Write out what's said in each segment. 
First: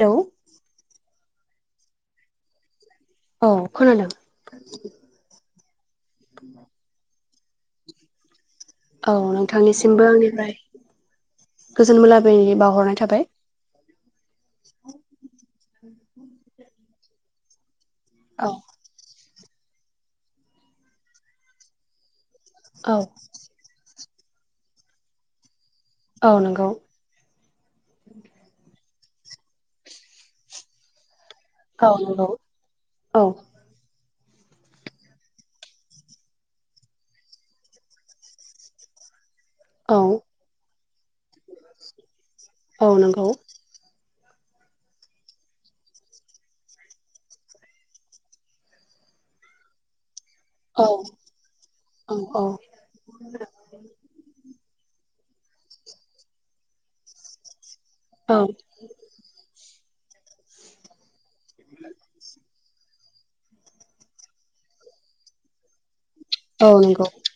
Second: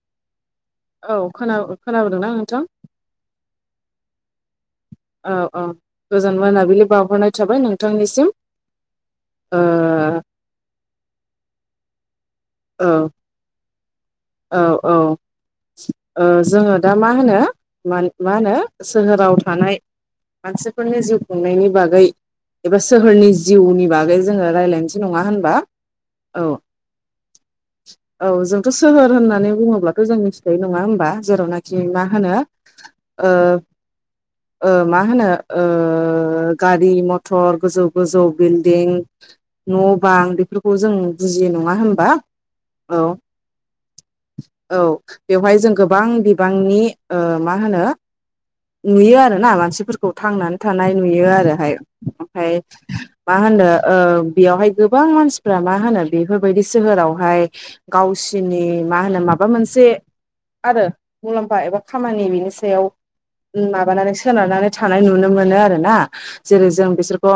Hello औ खोना खोनादोंना नोंथां? अ खोनादों। औ औ गोजोन मोनाबिलि बावहरनाय थाबाय नोंथांनिसिम औ ओ नोंथांनिसिमबो आंनिफ्राय गोजोन मोनाबिलि औ बावहरनाय थाबाय औ औ जोङो ओ दा मा होनो मा औ होनो सोहोराव थानाय मानसिफोरनि जिउ खुंनायनि बागै एबा औ सोहोरनि जिउनि बागै जोङो रायज्लायनोसै नङा होनबा औ नंगौ। औ जोंथ' सोहोर होननानै बुङोब्लाथ' जों मिथिखायो नङा होमबा जेरावनाखि औ मा नंगौ होनो औ मा होनो गारि मथर गोजौ गोजौ बिल्डिं न' औ बां बेफोरखौ जों बुजियो नङा होन औ नंगौ। औ बेवहाय जों गोबां बिबांनि मा होनो नुयो आरो ना मानसिफोरखौ थांनानै औ थानाय नुयो आरोहाय औ औ ओमफ्राय मा होनो बेयावहाय गोबां मानसि फोर मा होनो बेफोरबायदि सोहोरावहाय औ गावसिरनि मा होनो माबा मोनसे आरो मुलाम्फा एबा खामानि बिनि सायाव माबानानै सोनारनानै थानाय नुनो मोनो आरोना जेरै औ जों नंगौ बिसोरखौ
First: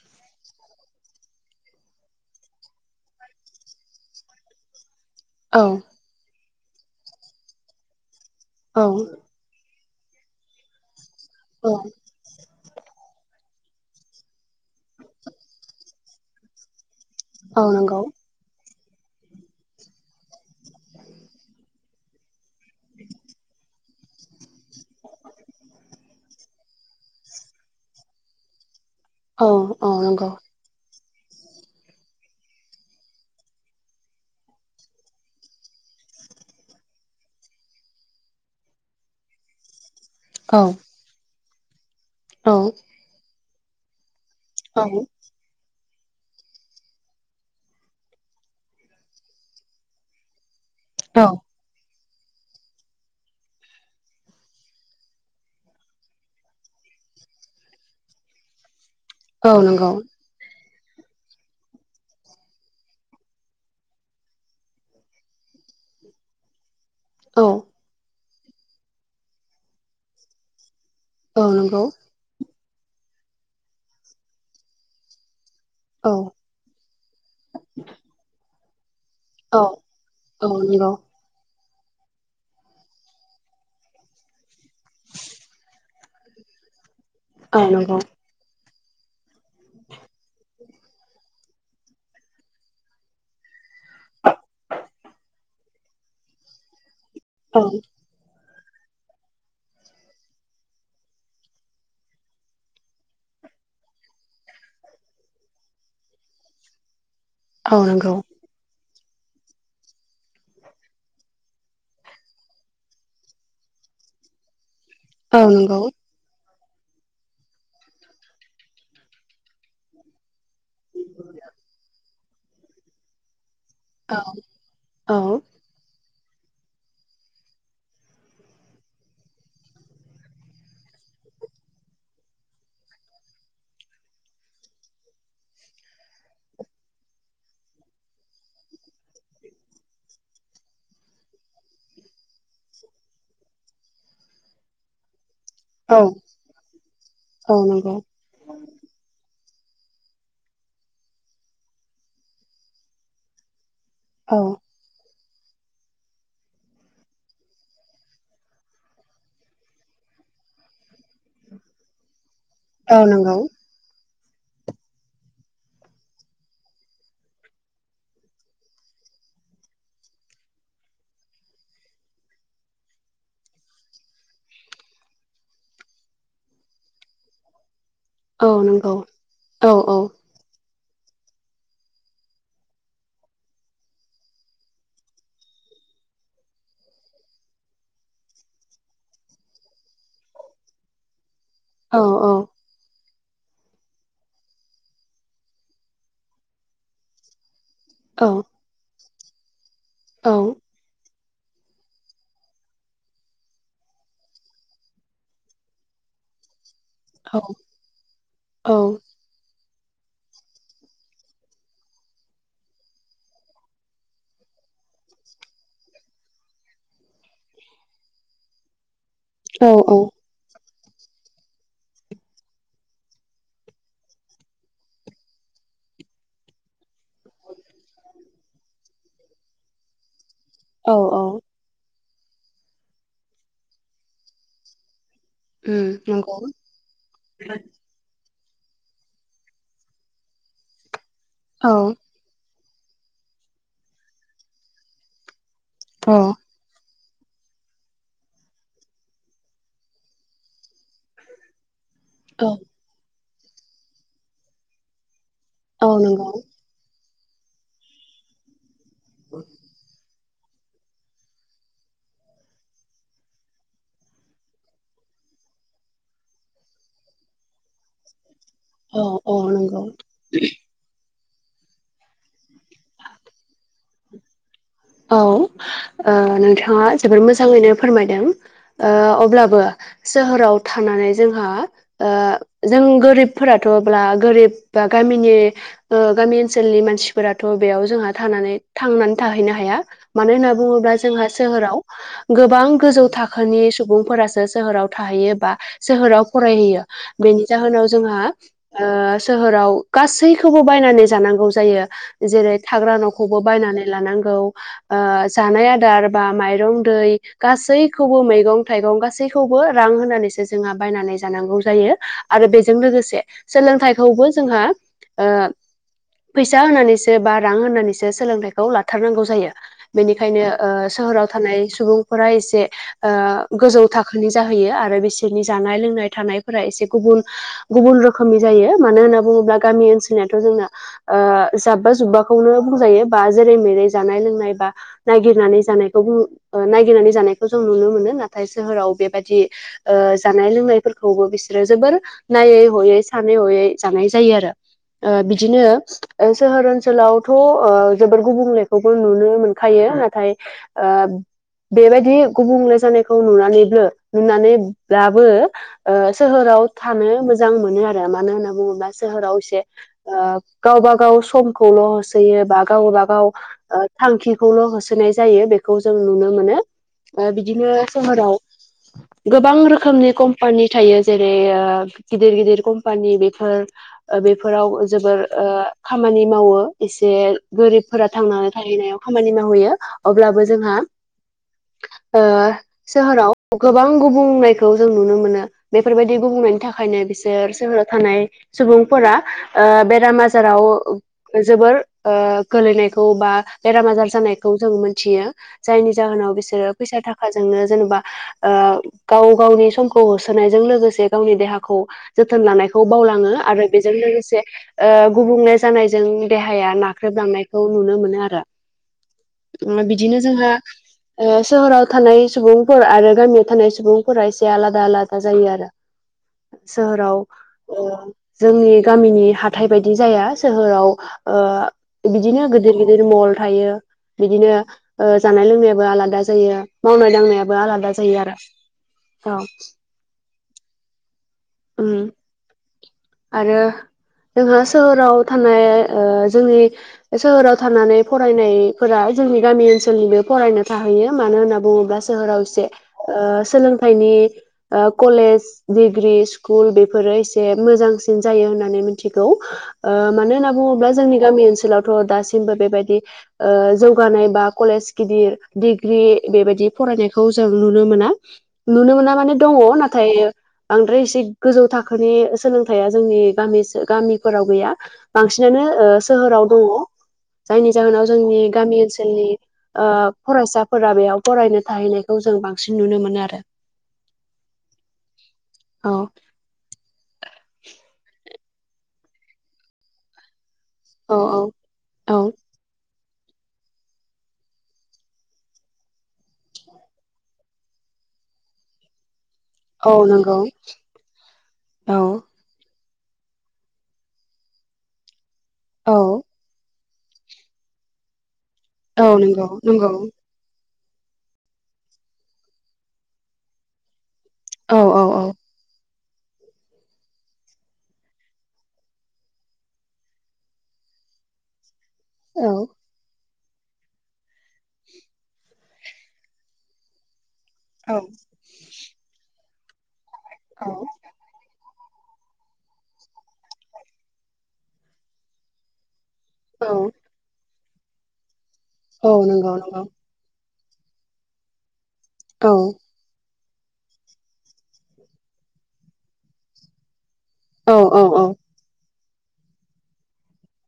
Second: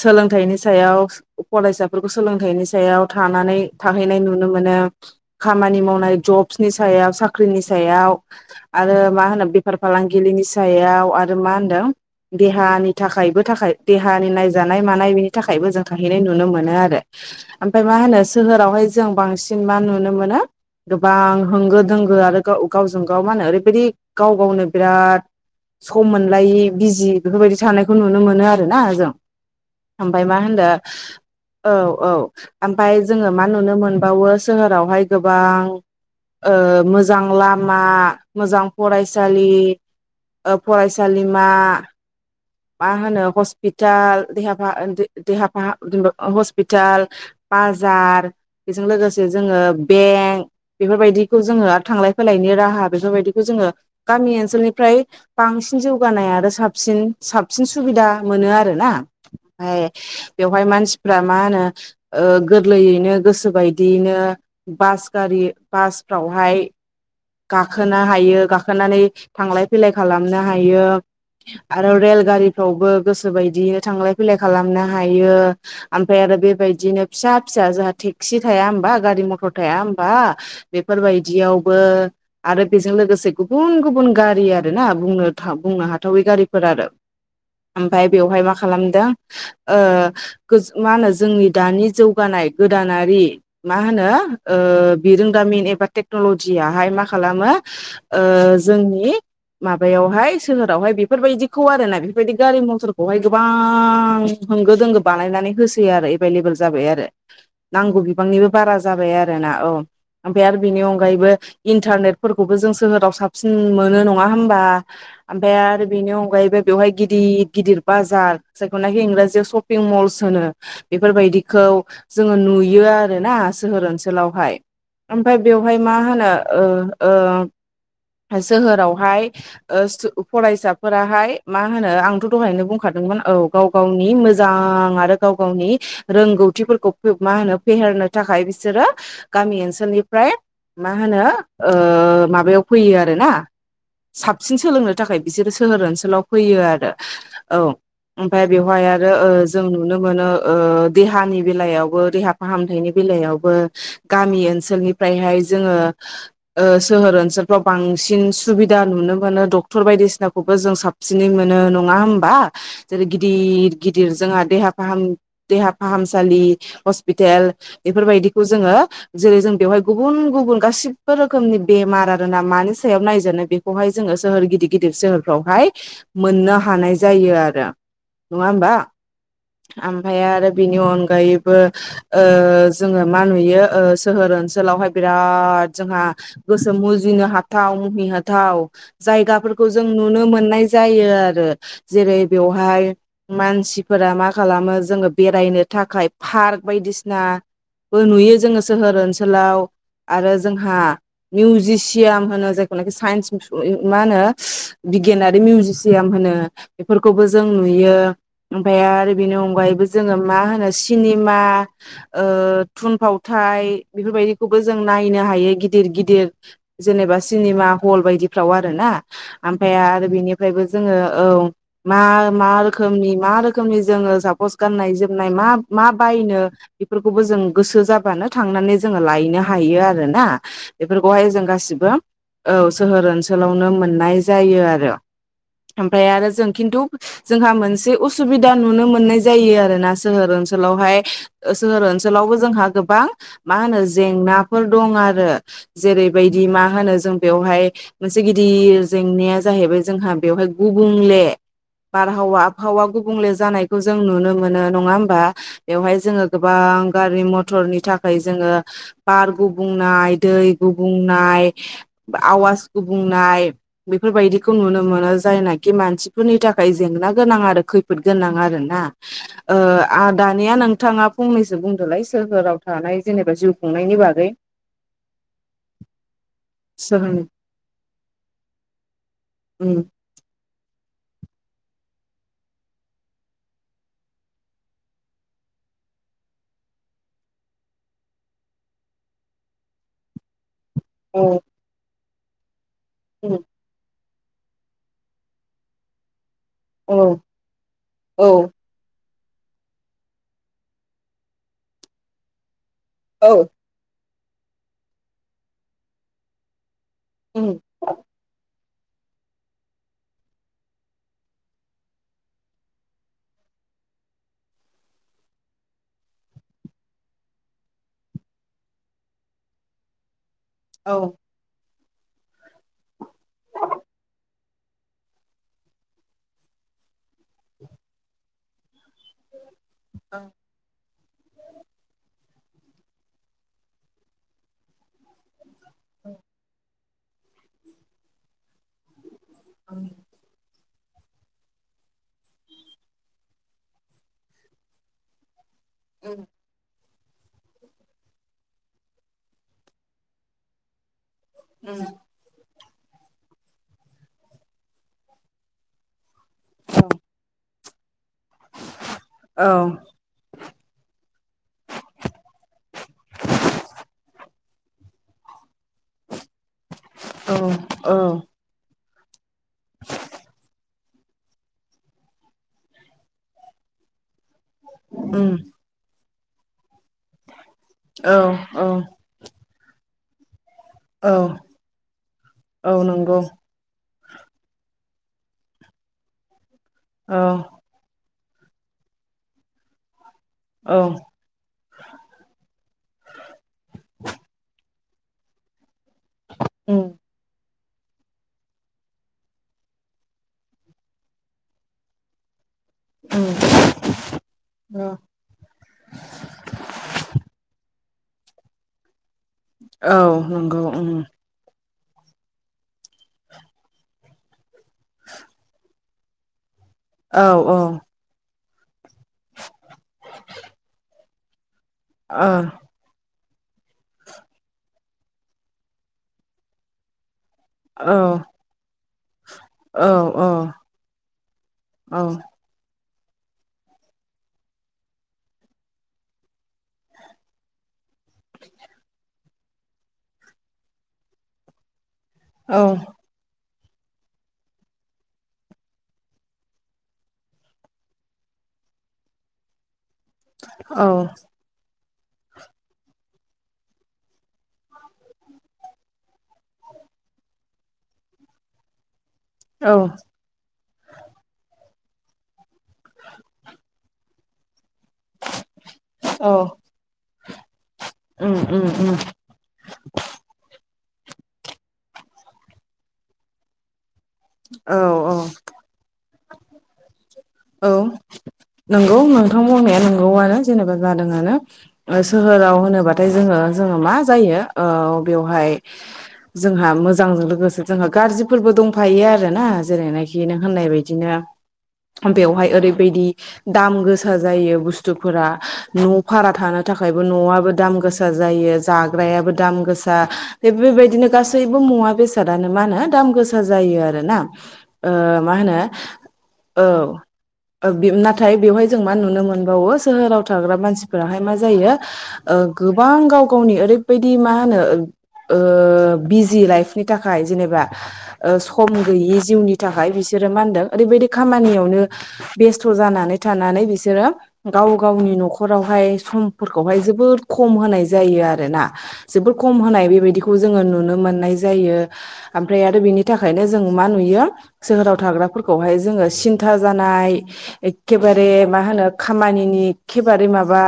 सोलोंथाइनि सायाव फरायसाफोरखौ सोलोंथाइनि सायाव थानो थांनानै थाहैनाय नुनो मोनो औ खामानि मावनाय जब्सनि सायाव साख्रिनि सायाव औ आरो मा होनो बेफार फालांगिनि सायाव आरो मा औ होनदों देहानि थाखायबो थाखाय देहानि नायजानाय मानाय बेनि थाखायबो जों थाहैनाय नुनो मोनो आरो औ ओमफ्राय मा नंगौ होनो नोगोर आवहाय जों बांसिन मा नुनो मोनो गोबां होंगो दोंगो आरो गाव गावजों गाव मा होनो ओरैबायदि गाव गावनो बिराद सम मोनलायि बिजि बेफोरबायदि थानायखौ नुनो मोनो आरोना जों औ औ ओमफ्राय नंगौ मा होनो औ औ ओमफ्राय जोङो मा नुनो मोनबावो सोहोरावहाय गोबां ओ मोजां लामा मोजां फरायसालि औ फरायसालिमा औ मा होनो हस्पिटाल देहाफा देहाफाहा जबा हस्पिटाल बाजार बेजों लोगोसे जोङो बेंक औ बेफोरबायदिखौ जोङो आरो थांलाय होलायनि राहा बेफोरबायदिखौ जोङो गामि ओनसोलनिफ्राय बांसिन जौगानाय आरो साबसिन साबसिन सुबिदा मोनो आरोना औ ओमफ्राय नंगौ बेयाव बेहाय मानसिफ्रा मा होनो गोरलैयैनो गोसोबायदियैनो बास गारि बासफ्रावहाय औ गाखोनो हायो गाखोनानै थांलाय फैलाय खालामनो हायो औ नंगौ आरो रेलगारिफ्रावबो गोसो बायदि थांलाय फैलाय खालामनो हायो औ ओमफ्राय आरो बेबायदिनो फिसा फिसा जोंहा टेक्सि थाया होब गारि मथर औ थाया होनबा औ नंगौ बेफोरबायदियावबो आरो बेजों लोगोसे गुबुन गुबुन गारि आरो ना बुंनो बुंनो हाथावै गारिफोर आरो औ नंगौ ओमफाय बेवहाय मा खालामदों ओ मा होनो जोंनि दानि जौगानाय गोदानारि मा होनो बिरोंदामिन एबा टेक्न'लजि आहाय मा औ खालामो जोंनि माबायावहाय सोहोरावहाय बेफोरबायदिखौ आरो ना बेफोरबायदि गारि मथरखौहाय गोबां होंगो दोंगो बानायनानै होसोयो आरो एभेलेबल जाबाय आरो औ नांगौ नंगौ बिबांनिबो बारा जाबाय आरो ना औ ओमफ्राय आरो बेनि अनगायैबो इन्टारनेटफोरखौबो जों सोहोराव साबसिन मोनो नङा होमबा औ ओमफ्राय नंगौ आरो बेनि अनगायैबो बेवहाय गिदिर गिदिर बाजार जायखौनाखि इंराजियाव शपिं मल्स होनो बेफोरबायदिखौ जोङो नुयो आरोना सोहोर औ ओनसोलावहाय औ ओमफ्राय बेवहाय मा होनो ओ ओ सोहोरावहाय फरायसाफोराहाय मा होनो आंथ' दहायनो बुंखादों औ गाव गावनि मोजां आरो गाव गावनि रोंगौथिफोरखौ मा होनो फेहेर होननो थाखाय बिसोरो गामि ओनसोलनिफ्राय मा होनो ओ माबायाव फैयो आरो ना साबसिन सोलोंनो थाखाय बिसोरो सोहोर औ ओनसोलाव फैयो आरो औ ओमफ्राय बेवहाय आरो ओ जों नुनो मोनो देहानि बेलायावबो देहा फाहामथायनि बेलायावबो गामि औ ओनसोलनिफ्रायहाय जोङो सोहोर ओनसोलफ्राव बांसिन सुबिदा नुनो मोनो डक्टर बायदिसिनाखौबो जों साबसिनै मोनो नोंगा होमबा औ जेरै गिदिर नंगौ गिदिर गिदिर जोंहा देहा फाम देहा फाहामसालि हस्पिटेल बेफोरबायदिखौ जोङो जेरै जों बेवहाय गुबुन गुबुन गासिब बे रोखोमनि बेमार आरो ना मानि सायाव नायजानो बेखौहाय जोङो सोहोर गिदिर गिदिर सोहोरफ्रावहाय मोननो हानाय जायो आरो नङा औ होमबा नंगौ औ ओमफ्राय आरो बेनि अनगा अनगायैबो ओ जोङो मा नुयो ओ सोहोर ओनसोलावहाय बिराद जोंहा गोसो मुजिनो हाथाव मुहिहाथाव जायगाफोरखौ जों नुनो मोननाय जायो। जायो आरो औ जेरै बेवहाय मानसिफोरा मा खालामो जोङो बेरायनो थाखाय पार्क बायदिसिना बो औ नुयो जोङो सोहोर ओनसोलाव औ हा मिउजिसियाम होनो जायखौनाखि साइन्स मा होनो बिगियानारि मिउजिसियाम होनो। नो बेफोरखौबो जों नुयो औ ओनफ्राइ आरो बिनि अनगायैबो जोङो मा होनो सिनिमा थुनफावथाय बेफोरबायदिखौबो जों नायो बायनो हायो गिदिर गिदिर जेनेबा सिनिमा हल बायदिफ्राव आरो ना औ ओमफ्राय आरो बेनिफ्रायबो जोङो औ मा मा रोखोमनि मा रोखोमनि जोङो सापस गाननाय जोमनाय मा मा बायनो बेफोरखौबो जों गोसो जाबानो थांनानै जोङो लायनो हायो आरो आरोना औ औ बेफोरखौहाय जों गासिबो औ सोहोर ओनसोलावनो मोननाय जायो आरो उम ओमफ्राय आरो नंगौ जों खिन्थु जोंहा मोनसे उसुबि दा नुनो मोननाय जायो आरोना सोहोर ओनसोलावहाय औ सोहोर ओनसोलावबो जोंहा गोबां मा होनो जेंनाफोर दं आरो औ जेरैबायदि मा होनो जों बेवहाय मोनसे गिदिर जेंनाया जाहैबाय जोंहा बेवहाय गुबुंले बारहावा औ आबहावा गुबुंले जानायखौ जों नुनो मोनो नङा होमबा। औ बेवहाय जोङो नंगौ गोबां गारि मथरनि थाखाय जोङो बार गुबुंनाय दै गुबुंनाय आवाज गुबुंनाय बेफोरबायदिखौ नुनो मोनो जायनाखि मानसिफोरनि थाखाय जेंना गोनां आरो खैफोद गोनां आरोना औ औ नंगौ दानिया नोंथाङा फंनैसो बुंदोंलाय सोरहोराव थानाय जेनेबा जिउ खुंनायनि बागै। औ औ नोंथाङा जोबोर सोहोरनि मोजाङैनो फोरमायदों ओ अब्लाबो उम सोहोराव थां थानानै जोंहा जों गोरिबफोराथ' अब्ला गोरिब बा गामिनि गामि ओनसोलनि मानसिफोराथ' बेयाव जोंहा थानानै थांनानै थाहैनो हा या मानो होनना बुङोब्ला औ जोंहा सोहोराव गोबां गोजौ थाखोनि सुबुंफोरा सोहोराव थैयो बा सोहोराव फरायहैयो औ बेनि जाहोनाव जोंहा औ सोहोराव गासैखौबो बायनानै जानांगौ जायो जेरै थाग्रा औ न'खौबो बायनानै लानां गौ ओ जानाय आदार बा माइरं दै उम गासैखौबो मैगं थाइगं गासैखौबो रां होनानैसो जोंहा बायनानै जांगौ जायो आरो बेजों लोगोसे सोलोंथाइखौबो जोंहा ओ फैसा होनानैसो बा रां होनानैसो सोलोंथाइखौ लाथारनांगौ जायो। बेनिखायनो ओ औ सोहोराव थानाय सुबुंफोरा एसे गोजौ थाखोनि जाहैयो आरो बिसोरनि जानाय लोंनाय थानायफोरा एसे गुबुन गुबुन रोखोमनि जायो। मानो होनना बुङोब्ला गामि ओनसोलनिथ' जोंना जाब्बा जुब्बा बुंजायो बा जेरै मेरै जानाय लोंनाय बा नागिर नानै जानायखौ जों नुनो मोनो नाथाय सोहोराव बेबायदि जानाय लोंनायफोर खौबो बिसोरो जोबोर नायै हयै सानै हयै जानाय जायो आरो ओ बि दिनो उम सोहोर ओनसोलावथ' जोबोर गुबुंलेखौबो नुनो खायो नाथाय उम बेबायदि गुबुंले नायखौ नुनानै नुनानैब्लाबो सोहोराव थानो मोजां मोनो आरो मानो होनना बुङोबा औ सोहोरावसे गावब गाव समखौल' होसोयो बा गाव गाबा गाव थांखिखौल' होसोनाय जायो बे खौ जों नुनो मोनो औ बिदिनो सोहोराव गोबां रोखोमनि कम्पानि थायो जेरै गिदिर गिदिर कम्पानि बेफोर बेफोराव जोबोर उम खामानि मावो एसे गोरिबफोरा औ थांनानै औ खामानि मावहैयो अब्लाबो जोंहा औ औ नंगौ सोहोराव गोबां गुबुंनायखौ जों नुनो मोनो बेफोरबायदि गुबुंनायनि थाखायनो औ बिसोर सोहोराव थानाय सुबुंफोरा बेराम आजार औ जाराव जोबोर गोलैनायखौ बा बेराम आजार जानायखौ जों मोनथियो जायनि जाहोनाव बिसोरो उम फैसा थाखाजोंनो जेनेबा गाव गावनि समखौ होसोनायजों लोगोसे गावनि देहाखौ जोथोन लानायखौ खौ उम बावलाङो आरो बेजों लोगोसे गुबुंले जानायजों देहाया नाख्रेबलांनायखौ नुनो मोनो आरो औ बिदिनो जोंहा नंगौ उम सोहोराव थानाय सुबुंफोर आरो गामियाव थानाय सुबुंफोरा एसे आलादा आलादा जायो आरो सोहोराव औ औ जोंनि गामिनि हाथाइ बायदि जाया सोहोराव ओ बिदिनो गिदिर गिदिर मल बिदिनो जानाय लोंनाय आबो आलादा जायो मावनाय दांनाया बो आलादा औ जायो आरो औ औ उम औ आरो जोंहा सोहोराव थानाय जोंनि सोहोराव थानानै फरायनायफोरा जोंनि गामि ओनसोलनिबो फरायनो थाहैयो मानो होनना बुङोब्ला सोहोराव एसे सोलोंथाइनि कलेज डिग्रि स्कुल बेफोरो एसे मोजांसिन जायो होननानै मिथिगौ मानो होनना बुङोब्ला जोंनि गामि ओनसोलाव दासिमबो बेबायदि जौगानाय बा कलेज गिदिर डिग्रि बेबायदि फरायनायखौ जों नुनो मोना नुनो मोना माने दङ नाथाय बांद्राय एसे गोजौ थाखोनि सोलोंथाइया जोंनि गामि गामि फोराव गैया बांसिनानो सोहोराव दङ जायनि जाहोनाव औ जोंनि गामि ओनसोलनि ओ फरायसा फोरा बेयाव फरायनो थाहैनायखौ जों बांसिन नुनो मोनो आरो औ औ औ औ नंगौ नोंथां बुंनाया नंगौ आनो जादों औ आनो औ सोहोराव होनोबा नाथाय जोङो जोङो मा जायो बेवहाय जोंहा मोजांजों लोगोसे जों गाज्रिफोरबो दं थाफायो आरो ना औ जेरैनाखि नंगौ नों होननाय बादिनो औ बेवहाय ओरैबायदि दाम गोसा जायो बुस्थुफोरा औ न' भारा थानो थाखाय थाखायबो न'आबो दाम गोसा जायो औ जाग्रायाबो नंगौ दाम नंगौ गोसा बेबायदि बिदिनो गासैबो मुवा बेसादानो मा होनो दाम गोसा जायो आरो ना औ औ औ मा होनो औ नाथाय बेवहाय जों मा नुनो मोनबावो सोहोराव थाग्रा मानसिफोराहाय मा जायो ओ औ गोबां गाव गावनि ओरैबायदि मा होनो ओ बिजि लाइफनि थाखाय जेनेबा ओ सम गैयि जिउनि थाखाय बिसोरो मा होनदों ओरैबायदि खामानियावनो बेस्थ' जानानै थानानै बिसोरो गाव गावनि न'खरावहाय सम औ फोरखौहाय जोबोर खम होनाय जायो आरोना औ जोबोर खम नंगौ नंगौ होनाय बेबायदिखौ जोङो नुनो मोननाय जायो औ ओमफ्राय आरो बिनि खायनो जों मा नुयो सोहोराव थाग्राफोरखौहाय जोङो सिन्था जानाय औ औ औ एखेबारे मा होनो खामानिनि एखेबारे माबा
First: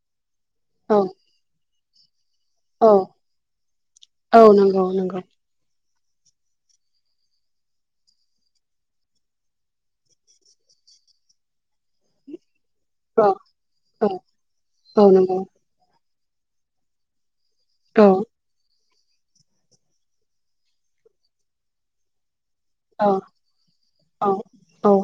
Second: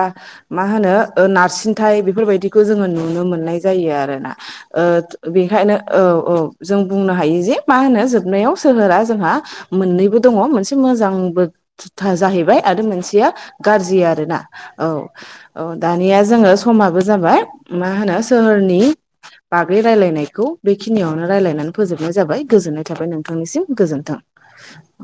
मा औ होनो नारसिनथाय बेफोरबायदि खो जोङो औ नुनो मोननाय जायो आरोना औ ओ नंगौ नंगौ बेनखायनो औ औ जों बुंनो हायो जे मा होनो जोबनायाव सोहोरा जोंहा मोननैबो दङ' मोनसे मोजांबोथा जाहैबाय। आरो मोनसेया औ गाज्रि औ आरोना। औ औ। दा निया जोङो समाबो जाबाय मा औ होनो सोहोरनि बागै रायलायनायखौ बेखिनियावनो रायलायनानै फोजोबनाय जाबाय। गोजोननाय थाबाय औ नोंथांनिसिम गोजोनथों। औ औ